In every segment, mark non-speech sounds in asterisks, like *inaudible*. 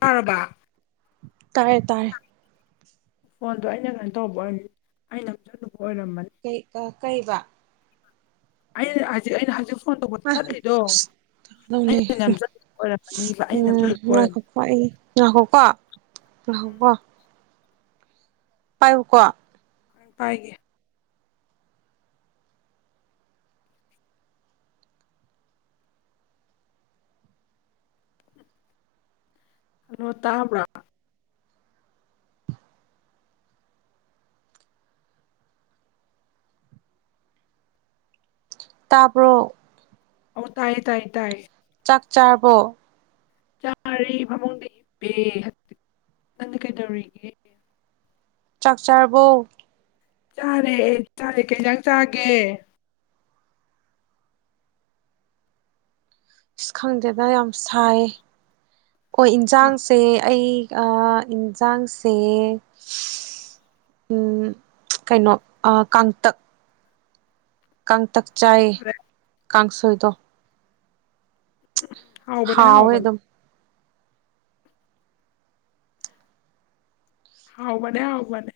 ꯇꯥꯔꯕ꯭ꯔꯥ ꯇꯥꯔꯦ ꯇꯥꯔꯦ ꯐꯣꯟꯗꯣ ꯑꯩꯅ ꯀꯩꯅꯣ ꯇꯧꯕ ꯑꯩꯅ *unintelligible* ꯆꯠꯂꯨꯕ ꯑꯣꯏꯔꯝꯃꯅꯤ ꯀꯩ ꯀꯩꯕ ꯑꯩꯅ *unintelligible* ꯐꯣꯟ ꯇꯧꯕ ꯇꯠꯂꯤꯗꯣ ꯂꯧ ꯂꯩ ꯑꯩꯅ ꯅꯝꯁꯟꯂꯨꯕ ꯑꯣꯏꯔꯝꯃꯅꯤꯕ ꯑꯩꯅ ꯅꯝꯁꯟꯂꯨꯕ ꯍꯣꯏ *unintelligible* ꯉꯥꯏꯈꯣꯀꯣ ꯉꯥꯏꯈꯣꯀꯣ ꯄꯥꯏꯌꯨ ꯀꯣ ꯄꯥꯏꯒꯦ ꯍꯜꯂꯣ ꯇꯥꯕ꯭ꯔꯥ ꯇꯥꯕ꯭ꯔꯣ ꯑꯣ ꯇꯥꯏ ꯇꯥꯏ ꯇꯥꯏ ꯆꯥꯛ ꯆꯥꯔꯕꯣ ꯆꯥꯔꯤ ꯃꯃꯨꯡꯗ ꯍꯤꯞꯄꯦ ꯅꯪꯗꯤ ꯀꯩꯗꯧꯔꯤꯒꯦ ꯆꯥꯛ ꯆꯥꯥꯔꯕꯣ ꯆꯥꯔꯦ ꯑꯦ ꯆꯥꯔꯦ ꯀꯩ ꯏꯟꯖꯥꯡ ꯆꯥꯒꯦ ꯏꯁ ꯈꯪꯗꯦꯗ ꯌꯥꯝ ꯁꯥꯏ ꯑꯣ ꯁꯥ ꯏꯟꯖꯥꯡꯁꯦ ꯑꯩ ꯑꯥ ꯏꯟꯖꯥꯡꯁꯦ ꯁꯁ ꯎꯝ ꯀꯩꯅꯣ ꯑꯥ ꯀꯥꯡꯇꯛ ꯀꯥꯡꯇꯛ ꯆꯥꯏꯌꯦ ꯆꯥꯔꯦ ꯀꯥꯡꯁꯣꯏꯗꯣ ꯍꯥꯎꯕꯅꯦ ꯍꯥꯎꯋꯦ ꯍꯥꯎꯕꯅꯦ ꯑꯗꯨꯝ ꯍꯥꯎꯕꯅꯦ ꯍꯥꯎꯕꯅꯦ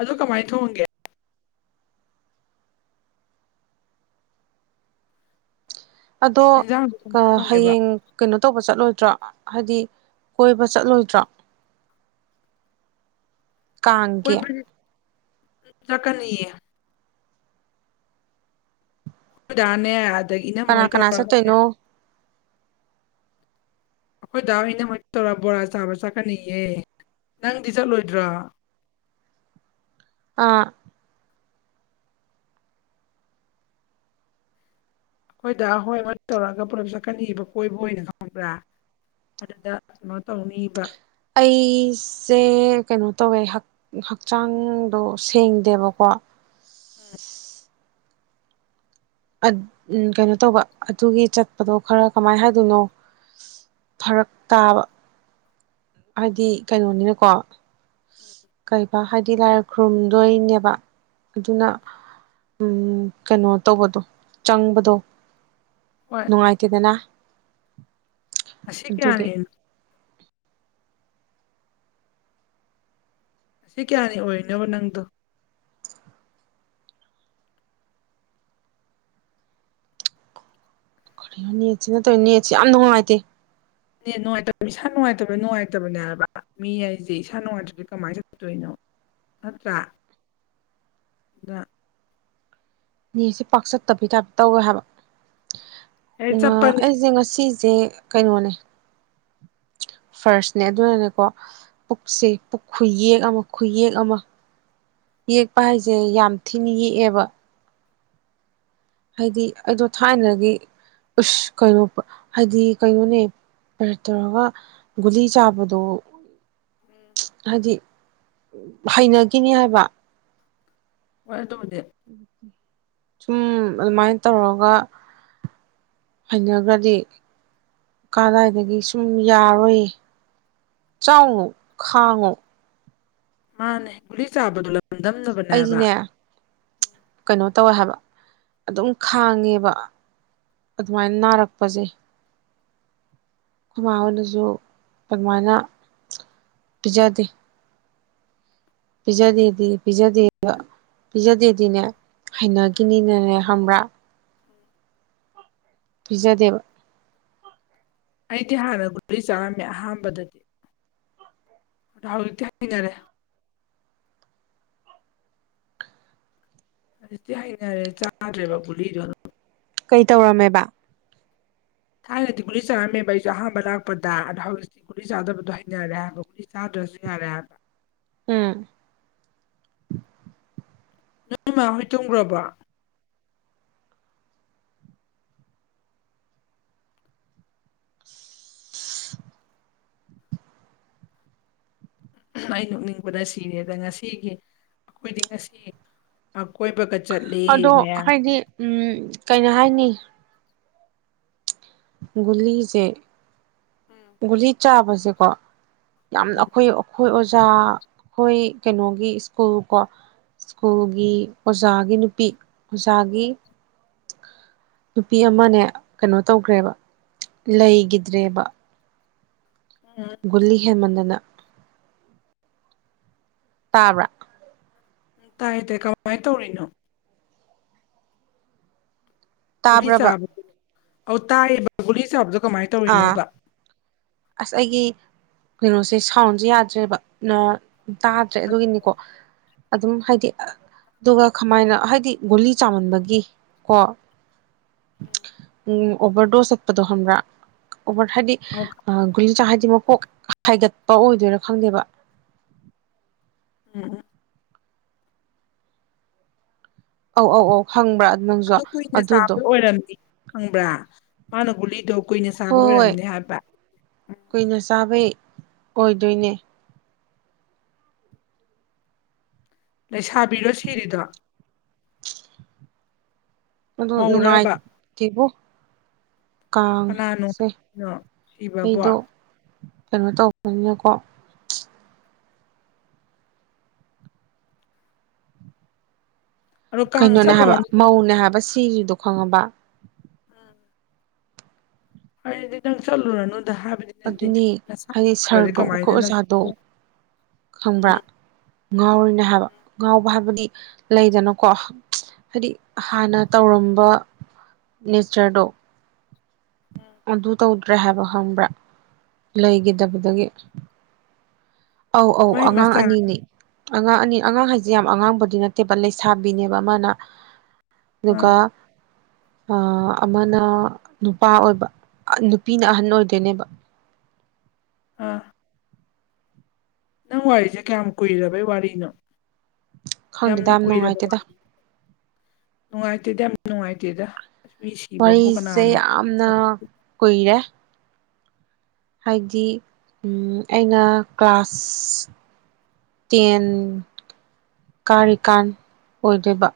ꯑꯗꯨ ꯀꯃꯥꯏ ꯊꯣꯡꯒꯦ ꯑꯗꯣ ꯏꯟꯖꯥꯡꯗꯣ ꯀꯥ ꯀꯃꯥꯏꯅ ꯊꯣꯡꯒꯦꯕ ꯍꯌꯦꯡ ꯀꯩꯅꯣ ꯇꯧꯕ ꯆꯠꯂꯣꯏꯗ꯭ꯔꯣ ꯍꯥꯏꯗꯤ ꯀꯣꯏꯕ ꯆꯠꯂꯣꯏꯗ꯭ꯔꯣ ꯀꯥꯡꯒꯤ ꯀꯣꯏꯕꯗꯤ ꯆꯠꯀꯅꯤꯌꯦ ꯑꯩꯈꯣꯏ ꯗꯥꯅꯦ ꯑꯗꯒꯤ ꯀꯅꯥ ꯏꯅꯝꯃꯍꯣꯏ ꯀꯅꯥ ꯇꯧꯔꯒꯅꯦ ꯆꯠꯇꯣꯏꯅꯣ ꯑꯩꯈꯣꯏ ꯗꯥ ꯏꯅꯝꯃ ꯃꯣꯏ ꯇꯧꯔ ꯕꯣꯔꯥ ꯆꯥꯕ ꯆꯥꯛꯀꯅꯤꯌꯦ ꯅꯪꯗꯤ ꯆꯠꯂꯣꯏꯗ꯭ꯔꯣ ꯑ ꯑꯩꯈꯣꯏꯗ ꯍꯣꯏ ꯃꯣꯏ ꯇꯧꯔꯒ ꯄꯨꯜꯂꯞ ꯆꯠꯀꯅꯤꯕ ꯀꯣꯏꯕ ꯑꯣꯏꯅ ꯈꯪꯕ꯭ꯔꯥ ꯑꯗꯨꯗ *unintelligible* ꯇꯧꯅꯤꯕ ꯑꯩꯁꯦ ꯀꯩꯅꯣ ꯇꯧꯋꯦ ꯍꯛ ꯍꯛꯆꯥꯡꯗꯣ ꯁꯦꯡꯗꯦꯕꯀꯣ *unintelligible* *unintelligible* ꯀꯩꯅꯣ ꯇꯧꯕ ꯑꯗꯨꯒꯤ ꯆꯠꯄꯗꯣ ꯈꯔ ꯀꯃꯥꯏꯅ ꯍꯥꯏꯗꯣꯏꯅꯣ ꯐꯔꯛ ꯇꯥꯕ ꯍꯥꯏꯗꯤ ꯀꯩꯅꯣꯅꯤꯅꯀꯣ ꯀꯩꯕ ꯍꯥꯏꯗꯤ ꯂꯥꯏ ꯈꯨꯔꯨꯝꯗꯣꯏꯅꯦꯕ ꯑꯗꯨꯅ ꯎꯝ ꯀꯩꯅꯣ ꯇꯧꯕꯗꯣ ꯆꯪꯕꯗꯣ ꯍꯣꯏ ꯅꯨꯡꯉꯥꯏꯇꯦꯗꯅ ꯉꯁꯤ ꯑꯗꯨꯒꯤ ꯀꯌꯥꯅꯤꯅꯣ ꯉꯁꯤ ꯀꯌꯥꯅꯤ ꯑꯣꯏꯔꯤꯅꯣꯕ ꯅꯪꯗꯣ ꯀꯩꯅꯣ ꯅꯦꯠꯁꯤꯅ ꯇꯣꯏ ꯅꯦꯠꯁꯦ ꯌꯥꯝ ꯅꯨꯡꯉꯥꯏꯇꯦ ꯅꯦꯠ ꯅꯨꯡꯉꯥꯏꯇꯕ ꯏꯁꯥ ꯅꯨꯡꯉꯥꯏꯇꯕ ꯅꯨꯡꯉꯥꯏꯇꯕꯅꯦ ꯍꯥꯏꯕ ꯃꯤ ꯍꯥꯏꯖꯦ ꯏꯁꯥ ꯅꯨꯡꯉꯥꯏꯇ꯭ꯔꯗꯤ ꯀꯃꯥꯏ ꯆꯠꯀꯗꯣꯏꯅꯣ ꯅꯠꯇ꯭ꯔꯥ ꯑꯗꯨꯅ ꯅꯤꯁꯦ ꯄꯥꯛ ꯆꯠꯇꯕꯩ ꯇꯥꯏꯞꯇ ꯇꯧꯋꯦ ꯍꯥꯏꯕ ꯍꯦꯛ ꯎꯉꯥ ꯆꯠꯄꯅꯦ ꯑꯩꯖꯦ ꯉꯁꯤ ꯆꯦ ꯀꯩꯅꯣꯅꯦ ꯐꯥꯔꯁꯅꯦ ꯑꯗꯨꯅꯅꯦꯀꯣ ꯄꯨꯛꯁꯦ ꯄꯨꯛ ꯈꯨꯌꯦꯛ ꯑꯃ ꯈꯨꯌꯦꯛ ꯑꯃ ꯌꯦꯛꯄ ꯍꯥꯏꯖꯦ ꯌꯥꯝ ꯊꯤꯅ ꯌꯦꯛꯑꯦꯕ ꯍꯥꯏꯗꯤ ꯑꯩꯗꯣ ꯊꯥꯏꯅꯒꯤ ꯎꯁ ꯀꯩꯅꯣ ꯍꯥꯏꯗꯤ ꯀꯩꯅꯣꯅꯦ ꯄꯦꯔꯠ ꯇꯧꯔꯒ ꯒꯨꯂꯤ ꯆꯥꯕꯗꯣ ꯍꯥꯏꯗꯤ ꯍꯩꯅꯒꯤꯅꯤ ꯍꯥꯏꯕ ꯍꯣꯏ ꯑꯗꯨꯕꯨꯗꯤ ꯁꯨꯝ ꯑꯗꯨꯃꯥꯏ ꯇꯧꯔꯒ ꯍꯩꯅꯒ꯭ꯔꯗꯤ ꯀꯗꯥꯏꯗꯒꯤ ꯁꯨꯝ ꯌꯥꯔꯔꯣꯏꯌꯦ ꯆꯥꯎꯅꯣ ꯈꯥꯡꯉꯣ ꯃꯥꯅꯦ ꯒꯨꯂꯤ ꯆꯥꯕꯗꯨ ꯂꯝ ꯑꯩꯗꯤꯅꯦ ꯀꯩꯅꯣ ꯇꯧꯋꯦ ꯍꯥꯏꯕ ꯑꯗꯨꯝ ꯈꯥꯡꯉꯦꯕ ꯑꯗꯨꯃꯥꯏ ꯅꯥꯔꯛꯄꯖꯦ ꯈꯨꯃꯥꯍꯣꯏꯅꯖꯨ ꯑꯗꯨꯃꯥꯏꯅ ꯄꯤꯖꯗꯦ ꯄꯤꯖꯗꯦꯗꯤ ꯄꯤꯖꯗꯦꯕ ꯄꯤꯖꯗꯦꯗꯤꯅꯦ ꯍꯩꯅꯒꯤꯅꯤꯅꯅꯦ ꯈꯪꯕ꯭ꯔꯥ ꯄꯤꯖꯗꯦꯕ ꯑꯩꯗꯤ ꯍꯥꯟꯅ ꯒꯨꯂꯤ ꯆꯥꯔꯝꯃꯦ ꯑꯍꯥꯟꯕꯗꯗꯤ ꯑꯗꯣ ꯍꯧꯖꯤꯛꯇꯤ ꯍꯩꯅꯔꯦ ꯍꯧꯖꯤꯛꯇꯤ ꯍꯩꯅꯔꯦ ꯆꯥꯗ꯭ꯔꯦꯕ ꯒꯨꯂꯤꯗꯣ ꯑꯗꯨꯝ ꯀꯩ ꯇꯧꯔꯝꯃꯦꯕ ꯊꯥꯏꯅꯗꯤ ꯒꯨꯂꯤ ꯆꯥꯔꯝꯃꯦꯕ ꯑꯩꯖꯨ ꯑꯍꯥꯟꯕ ꯂꯥꯛꯄꯗ ꯑꯗꯣ ꯍꯧꯖꯤꯛꯇꯤ ꯒꯨꯂꯤ ꯆꯥꯗꯕꯗꯣ ꯍꯩꯅꯔꯦ ꯍꯥꯏꯕ ꯒꯨꯂꯤ ꯆꯥꯗ꯭ꯔꯖꯨ ꯌꯥꯔꯦ ꯍꯥꯏꯕ ꯎꯝ ꯅꯣꯏꯃꯥ ꯍꯣꯏ ꯇꯨꯝꯒꯔꯕꯣ *unintelligible* ꯃꯥꯏ ꯅꯣꯛꯅꯤꯡꯕꯗ ꯁꯤꯔꯦꯗ ꯉꯁꯤꯒꯤ ꯑꯩꯈꯣꯏꯗꯤ ꯉꯁꯤ ꯑꯀꯣꯏꯕꯒ ꯆꯠꯂꯦ ꯑꯗꯣ ꯃꯌꯥꯝ ꯍꯥꯏꯗꯤ ꯎꯝ ꯀꯩꯅꯣ ꯍꯥꯏꯅꯤ ꯒꯨꯂꯤꯁꯦ ꯎꯝ ꯒꯨꯂꯤ ꯆꯥꯕꯁꯦꯀꯣ ꯌꯥꯝꯅ ꯎꯝ ꯑꯩꯈꯣꯏ ꯑꯩꯈꯣꯏ ꯑꯣꯖꯥ ꯑꯩꯈꯣꯏ ꯀꯩꯅꯣꯒꯤ ꯁ꯭ꯀꯨꯜ ꯀꯣ ꯁ꯭ꯀꯨꯜꯒꯤ ꯑꯣꯖꯥꯒꯤ ꯅꯨꯄꯤ ꯑꯣꯖꯥꯒꯤ ꯅꯨꯄꯤ ꯑꯃꯅꯦ ꯀꯩꯅꯣ ꯇꯧꯒ꯭ꯔꯦꯕ ꯂꯩꯒꯤꯗ꯭ꯔꯦꯕ ꯎꯝ ꯒꯨꯂꯤ ꯍꯦꯟꯃꯟꯗꯅ ꯇꯥꯕ꯭ꯔꯥ ꯎꯝ ꯇꯥꯏ ꯇꯥꯏ ꯀꯃꯥꯏ ꯇꯧꯔꯤꯅꯣ ꯒꯨꯂꯤ ꯇꯥꯕ꯭ꯔꯕ ꯆꯥꯕ ꯑꯥꯎ ꯇꯥꯏꯌꯦꯕ ꯒꯨꯂꯤ ꯆꯥꯕꯗꯣ ꯀꯃꯥꯏꯅ ꯑꯥ ꯇꯧꯔꯤꯅꯣꯕ ꯑꯥꯁ ꯑꯩꯒꯤ ꯀꯩꯅꯣꯁꯦ ꯁꯥꯎꯟꯁꯦ ꯌꯥꯗ꯭ꯔꯦꯕ ꯅꯥ ꯇꯥꯗ꯭ꯔꯦ ꯑꯗꯨꯒꯤꯅꯤꯀꯣ ꯑꯗꯨꯝ ꯍꯥꯏꯗꯤ ꯑꯗꯨꯒ ꯀꯃꯥꯏꯅ ꯍꯥꯏꯗꯤ ꯒꯨꯂꯤ ꯆꯥꯃꯟꯕꯒꯤ ꯀꯣ ꯎꯝ ꯑꯣꯚꯔꯗꯣꯁ ꯆꯠꯄꯗꯣ ꯈꯪꯕ꯭ꯔꯥ ꯑꯣꯕꯔ ꯍꯥꯏꯗꯤ ꯑꯧ ꯒꯨꯂꯤ ꯆꯥ ꯍꯥꯏꯗꯤ ꯃꯀꯣꯛ ꯍꯥꯏꯒꯠꯄ ꯑꯣꯏꯗꯣꯏꯔꯥ ꯈꯪꯗꯦꯕ ꯎꯝ ꯎꯝ ꯑꯧ ꯑꯧ ꯑꯧ ꯈꯪꯕ꯭ꯔꯥ ꯅꯪꯁꯨ ꯑꯗꯨ ꯀꯨꯏꯅ ꯆꯥꯕ ꯑꯗꯨꯗꯣ ꯑꯣꯏꯔꯝꯅꯤ ꯈꯪꯕ꯭ꯔꯥ ꯃꯥꯅ ꯒꯨꯂꯤꯗꯣ ꯀꯨꯏꯅ ꯆꯥꯕ ꯍꯣꯏ ꯍꯣꯏ ꯑꯣꯏꯔꯝꯅꯦ ꯍꯥꯏꯕ ꯀꯨꯏꯅ ꯆꯥꯕꯩ ꯑꯣꯏꯗꯣꯏꯅꯦ ꯂꯩꯁꯥꯕꯤꯔꯣ ꯁꯤꯔꯤꯗꯣ ꯑꯣ ꯃꯧꯔꯕ ꯅꯨꯡꯉꯥꯏꯇꯦꯕꯣ ꯀꯥꯡ ꯀꯅꯥꯅꯣ ꯁꯦ ꯀꯅꯣ ꯁꯤꯕꯕꯣ ꯑꯩꯗꯣ ꯀꯩꯅꯣ ꯇꯧ *unintelligible* ꯑꯗꯣ ꯀꯥꯡ ꯀꯩꯅꯣꯅꯦ ꯍꯥꯏꯕ ꯆꯠꯂꯨꯔꯅꯨꯗ ꯃꯧꯅꯦ ꯍꯥꯏꯕ ꯁꯤꯔꯤꯗꯣ ꯈꯪꯉꯕꯥ ꯎꯝ ꯑꯗꯨꯗꯤ ꯅꯪ ꯆꯠꯂꯨꯔꯅꯨꯗ ꯍꯥꯏꯕꯗꯤ ꯅꯠꯇꯦ ꯑꯗꯨꯅꯤ ꯅꯁꯥ ꯍꯥꯏꯗꯤ ꯗ꯭ꯔꯗꯤ ꯁꯥꯔꯗꯣ ꯑꯩꯈꯣꯏ ꯀꯃꯥꯏꯅ ꯅ ꯑꯣꯖꯥꯗꯣ ꯈꯪꯕ꯭ꯔꯥ ꯉꯥꯎꯔꯤꯅꯦ ꯍꯥꯏꯕ ꯉꯥꯎꯕ ꯍꯥꯏꯕꯗꯤ ꯂꯩꯗꯅꯀꯣ ꯍꯥꯏꯗꯤ ꯍꯥꯟꯅ ꯇꯧꯔꯝꯕ ꯅꯦꯆꯔꯗꯣ ꯑꯗꯨ ꯇꯧꯗ꯭ꯔꯦ ꯍꯥꯏꯕ ꯈꯪꯕ꯭ꯔꯥ ꯂꯩꯈꯤꯗꯕꯗꯒꯤ ꯑꯧ ꯑꯧ ꯃꯥꯏ ꯑꯉꯥꯡ ꯃꯆꯥ ꯑꯅꯤꯅꯦ ꯑꯉꯥꯡ ꯑꯅꯤ ꯑꯉꯥꯡ ꯍꯥꯏꯁꯦ ꯌꯥꯝ ꯑꯉꯥꯡꯕꯗꯤ ꯅꯠꯇꯦꯕ ꯂꯩꯁꯥꯕꯤꯅꯦꯕ ꯑꯃꯅ ꯑꯗꯨꯒꯥ ꯑꯥ ꯑꯥ ꯑꯃꯅ ꯅꯨꯄꯥ ꯑꯣꯏꯕ ꯅꯨꯄꯤꯅ ꯑꯍꯟ ꯑꯣꯏꯗꯣꯏꯅꯦꯕ ꯑꯥ ꯅꯪ ꯋꯥꯔꯤꯁꯦ ꯀꯌꯥꯝ ꯀꯨꯏꯔꯕꯩ ꯋꯥꯔꯤꯅꯣ ꯈꯪꯗꯦꯗ ꯌꯥꯝꯅ ꯌꯥꯝ ꯀꯨꯏꯔꯕ ꯅꯨꯡꯉꯥꯏꯇꯦꯗ ꯋꯥꯔꯤ ꯅꯨꯡꯉꯥꯏꯇꯦꯗ ꯌꯥꯝ ꯅꯨꯡꯉꯥꯏꯇꯦꯗ ꯑꯁꯏ ꯁꯤꯕꯕꯨ ꯀꯅꯥꯅꯣ ꯅ ꯀꯨꯏꯔꯦ ꯍꯥꯏꯗꯤ ꯑꯩꯅ ꯀ꯭ꯂꯥꯁ ꯇꯦꯟ ꯀꯥꯔꯤꯀꯥꯟ ꯑꯣꯏꯗꯣꯏꯕ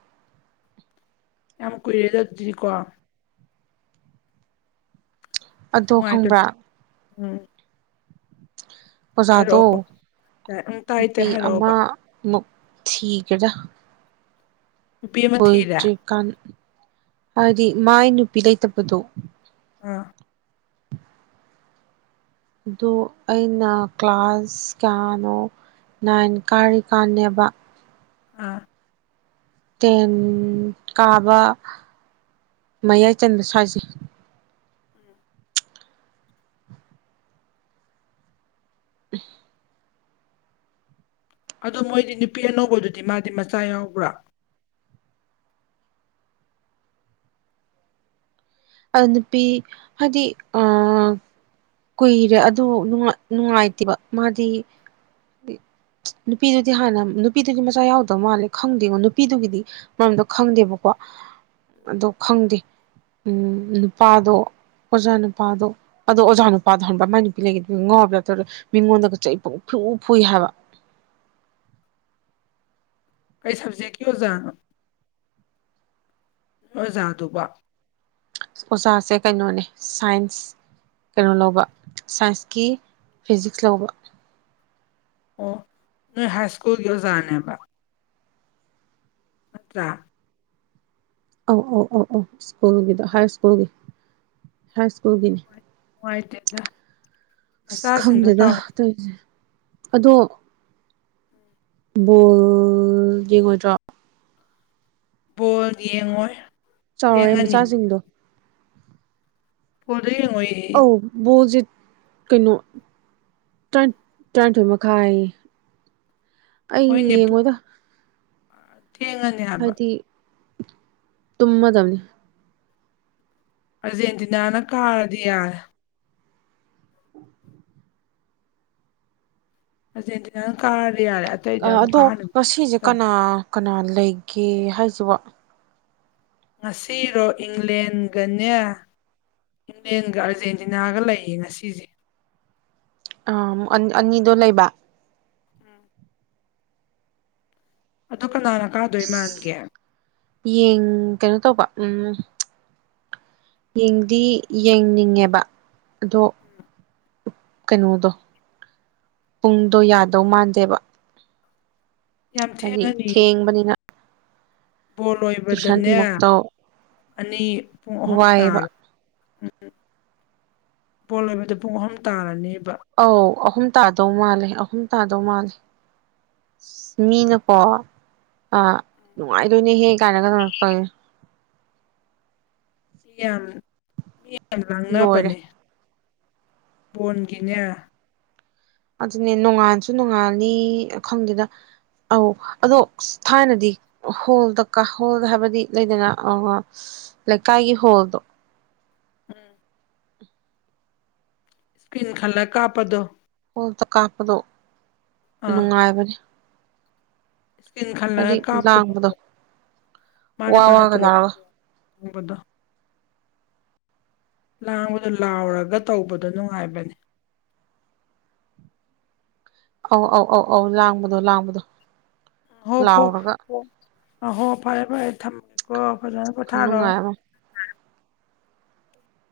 ꯌꯥꯝ ꯀꯨꯏꯔꯦꯗ ꯑꯗꯨꯗꯤꯀꯣ ꯑꯗꯣ ꯅꯨꯡꯉꯥꯏꯔꯗꯤ ꯈꯪꯕ꯭ꯔꯥ ꯎꯝ ꯍꯥꯏꯔꯛꯑꯣ ꯑꯣꯖꯥꯗꯣ ꯎꯝ ꯇꯥꯏ ꯇꯥꯏ ꯅꯨꯄꯤ ꯍꯥꯏꯔꯛꯑꯣꯕ ꯑꯃꯃꯨꯛ ꯊꯤꯒꯔꯦꯗꯥ ꯅꯨꯄꯤ ꯑꯃ ꯊꯤꯔꯦ ꯑꯣꯏꯗ꯭ꯔꯤꯀꯥꯟ ꯍꯥꯏꯗꯤ ꯃꯥꯏ ꯅꯨꯄꯤ ꯂꯩꯇꯕꯗꯣ ꯑꯥ ꯑꯗꯨ ꯑꯩꯅ ꯀ꯭ꯂꯥꯁ ꯀꯌꯥꯅꯣ ꯅꯥꯏꯟ ꯀꯥꯔꯤꯀꯥꯟꯅꯦꯕ ꯑꯥ ꯇꯦꯟ ꯀꯥꯕ ꯃꯌꯥꯏ ꯆꯟꯕ ꯁ꯭ꯋꯥꯏꯖꯩ *inaudible* ꯑꯗꯨ ꯃꯣꯏꯗꯤ ꯅꯨꯄꯤ ꯑꯅꯧꯕꯗꯨꯗꯤ ꯃꯥꯗꯤ ꯃꯆꯥ ꯌꯥꯎꯕ꯭ꯔꯥ ꯑꯥ ꯅꯨꯄꯤ ꯍꯥꯏꯗꯤ ꯑꯥ ꯀꯨꯏꯔꯦ ꯑꯗꯨ ꯅꯨꯡꯉꯥꯏꯇꯦꯕ ꯃꯥꯗꯤ *inaudible* ꯅꯨꯄꯤꯗꯨꯗꯤ ꯍꯥꯟꯅ ꯅꯨꯄꯤꯗꯨꯗꯤ ꯃꯆꯥ ꯌꯥꯎꯗ ꯃꯥꯜꯂꯦ ꯈꯪꯗꯦꯉꯣ ꯅꯨꯄꯤꯗꯨꯒꯤꯗꯤ ꯃꯔꯝꯗꯣ ꯈꯪꯗꯦꯕꯀꯣ ꯑꯗꯣ ꯈꯪꯗꯦ ꯎꯝ ꯅꯨꯄꯥꯗꯣ ꯑꯣꯖꯥ ꯅꯨꯄꯥꯗꯣ ꯑꯗꯣ ꯑꯣꯖꯥ ꯅꯨꯄꯥꯗꯣ ꯍꯟꯕ ꯃꯥꯏ ꯅꯨꯄꯤ ꯂꯩꯒꯗ ꯉꯥꯎꯕ꯭ꯔꯥꯧꯔ ꯃꯤꯉꯣꯟꯗꯒ ꯐꯨ ꯐꯨꯏ ꯍꯥꯏꯕ ꯀꯩ ꯁꯕꯖꯦꯛꯀꯤ ꯑꯣꯖꯥꯅꯣ ꯅꯣꯏ ꯑꯣꯖꯥꯗꯨꯕꯣ ꯑꯣꯖꯥꯁꯦ ꯀꯩꯅꯣꯅꯦ ꯁꯥꯏꯟꯁ ꯀꯩꯅꯣ ꯂꯧꯕ ꯁꯥꯏꯟꯁꯀꯤ ꯐꯤꯖꯤꯛꯁ ꯂꯧꯕ ꯑꯣ ꯅꯣꯏ ꯍꯥꯏ ꯁ꯭ꯀꯨꯜꯒꯤ ꯑꯣꯖꯥꯅꯦꯕ ꯅꯠꯇꯔꯥ ꯑꯧ ꯑꯧ ꯑꯧ ꯑꯧ ꯁ꯭ꯀꯨꯜꯒꯤꯗ ꯍꯥꯏ ꯁ꯭ꯀꯨꯜꯒꯤ ꯍꯥꯏ ꯁ꯭ꯀꯨꯜꯒꯤꯅꯤ ꯅꯨꯡꯉꯥꯏꯇꯦꯗ ꯑꯁ ꯃꯆꯥꯁꯤꯡꯗꯣ ꯈꯪꯗꯦꯗ ꯆꯥꯎ ꯇꯧꯔꯤꯁꯦ ꯑꯗꯣ ꯕꯣꯜ ꯌꯦꯡꯉꯣꯏꯗ꯭ꯔꯣ ꯕꯣꯜ ꯌꯦꯡꯉꯣꯏ ꯆꯥꯎꯔꯑꯦ ꯊꯦꯡꯉꯅꯤ ꯃꯆꯥꯁꯤꯡꯗꯣ ꯐꯣꯟꯗ ꯌꯦꯡꯉꯣꯏꯌꯦ ꯑꯧ ꯕꯣꯜꯁꯦ ꯀꯩꯅꯣ ꯇꯔꯥꯏꯟ ꯇꯔꯥꯅꯤꯊꯣꯏ ꯃꯈꯥꯏ ꯑꯩ ꯍꯣꯏꯅꯦ ꯄꯨ ꯌꯦꯡꯉꯣꯏꯗ ꯑ ꯊꯦꯡꯉꯅꯤ ꯍꯥꯏꯕ ꯍꯥꯏꯗꯤ ꯇꯨꯝꯃꯗꯕꯅꯤ ꯑꯔꯖꯦꯟꯇꯤꯅꯥꯅ ꯀꯥꯔꯗꯤ ꯌꯥꯔꯦ ꯑꯔꯖꯦꯟꯇꯤꯅꯥꯅ ꯀꯥꯔꯌꯥꯦ ꯑꯗꯣ ꯉꯁꯤꯁꯦ ꯀꯅꯥ ꯀꯅꯥ ꯂꯩꯒꯦ ꯍꯥꯏꯁꯤꯕ ꯉꯁꯤꯔꯣ ꯏꯪꯂꯦꯟꯒꯅꯦ ꯏꯪꯂꯦꯟꯒ ꯑꯥꯔꯖꯦꯟꯇꯤꯅꯥꯒ ꯂꯩꯌꯦ ꯉꯁꯤꯁꯦ ꯑꯧ ꯑ ꯑꯅꯤꯗꯣ ꯂꯩꯕ ꯑꯗꯣ ꯀꯅꯥꯅ ꯀꯥꯗꯣꯏ ꯑꯁ ꯃꯥꯟꯒꯦ ꯌꯦꯡ ꯀꯩꯅꯣ ꯇꯧꯕ ꯎꯝ ꯌꯦꯡꯗꯤ ꯌꯦꯡꯅꯤꯡꯉꯦꯕ ꯑꯗꯣ ꯀꯩꯅꯣꯗꯣ ꯄꯨꯡꯗꯣ ꯌꯥꯗꯧ ꯃꯥꯟꯗꯦꯕ ꯌꯥꯝ ꯍꯥꯏꯗꯤ ꯊꯦꯡꯉꯅꯤ ꯊꯦꯡꯕꯅꯤꯅ ꯕꯣꯜ ꯂꯣꯏꯕꯗꯅꯦ ꯇꯨꯏꯁꯟꯃꯨꯛꯇ ꯑꯅꯤ ꯄꯨꯡ ꯑꯍꯨꯝ ꯋꯥꯏꯑꯦꯕ ꯇꯥꯔ ꯎꯝ ꯕꯣꯜ ꯂꯣꯏꯕꯗ ꯄꯨꯡ ꯑꯍꯨꯝ ꯇꯥꯔꯅꯦꯕ ꯑꯧ ꯑꯍꯨꯝ ꯇꯥꯗꯧ ꯃꯥꯜꯂꯦ ꯑꯍꯨꯝ ꯇꯥꯗꯧ ꯃꯥꯜꯂꯦ ꯃꯤꯅꯀꯣ ꯑꯥ ꯅꯨꯡꯉꯥꯏꯗꯣꯏꯅꯦ ꯍꯦ ꯀꯥꯏꯅꯒ ꯍꯪꯉꯛꯇꯣꯏꯅꯦ ꯃꯤꯌꯥꯝ ꯃꯤꯌꯥꯝ ꯂꯣꯏꯔꯦ ꯂꯥꯡꯅꯕꯅꯦ ꯕꯣꯟꯒꯤꯅꯦ ꯑꯗꯨꯅꯦ ꯅꯣꯡꯉꯥꯜꯁꯨ ꯅꯣꯡꯉꯥꯅꯤ ꯈꯪꯗꯦꯗ ꯑꯧ ꯑꯗꯣ ꯊꯥꯏꯅꯗꯤ ꯍꯣꯜꯗ ꯀꯥ ꯍꯣꯜ ꯍꯥꯏꯕꯗꯤ ꯂꯩꯗꯅ ꯑꯥ ꯂꯩꯀꯥꯏꯒꯤ ꯍꯣꯜꯗꯣ ꯎꯝ ꯏꯁꯀ꯭ꯔꯤꯟ ꯈꯜꯂꯒ ꯀꯥꯞꯄꯗꯣ ꯍꯣꯜꯇ ꯀꯥꯞꯄꯗꯣ ꯅꯨꯡꯉꯥꯏꯕꯅꯦ ꯏꯁꯀꯤꯟ ꯈꯜꯂꯒ ꯍꯥꯏꯗꯤ ꯀꯥꯞꯄꯗ ꯂꯥꯡꯕꯗꯣ ꯃꯥꯅꯦ ꯋꯥ ꯃꯥꯅꯦ ꯋꯥꯒ ꯄꯨꯂꯞ ꯂꯥꯎꯔꯒ ꯄꯟꯕꯗꯣ ꯂꯥꯡꯕꯗꯣ ꯂꯥꯎꯔꯒ ꯇꯧꯕꯗꯣ ꯅꯨꯡꯉꯥꯏꯕꯅꯦ ꯑꯧ ꯑꯧ ꯑꯧ ꯑꯧ ꯂꯥꯡꯕꯗꯣ ꯂꯥꯡꯕꯗꯣ ꯎꯝ ꯍꯣ ꯂꯥꯎꯔꯒ ꯐꯣ ꯑ ꯍꯣ ꯐꯔꯦ ꯐꯔꯦ ꯊꯝꯃꯒꯀꯣ ꯐꯖꯅ ꯄꯣꯊꯥꯔꯑꯣ ꯈꯨꯅꯨꯡꯉꯥꯏ ꯑꯃ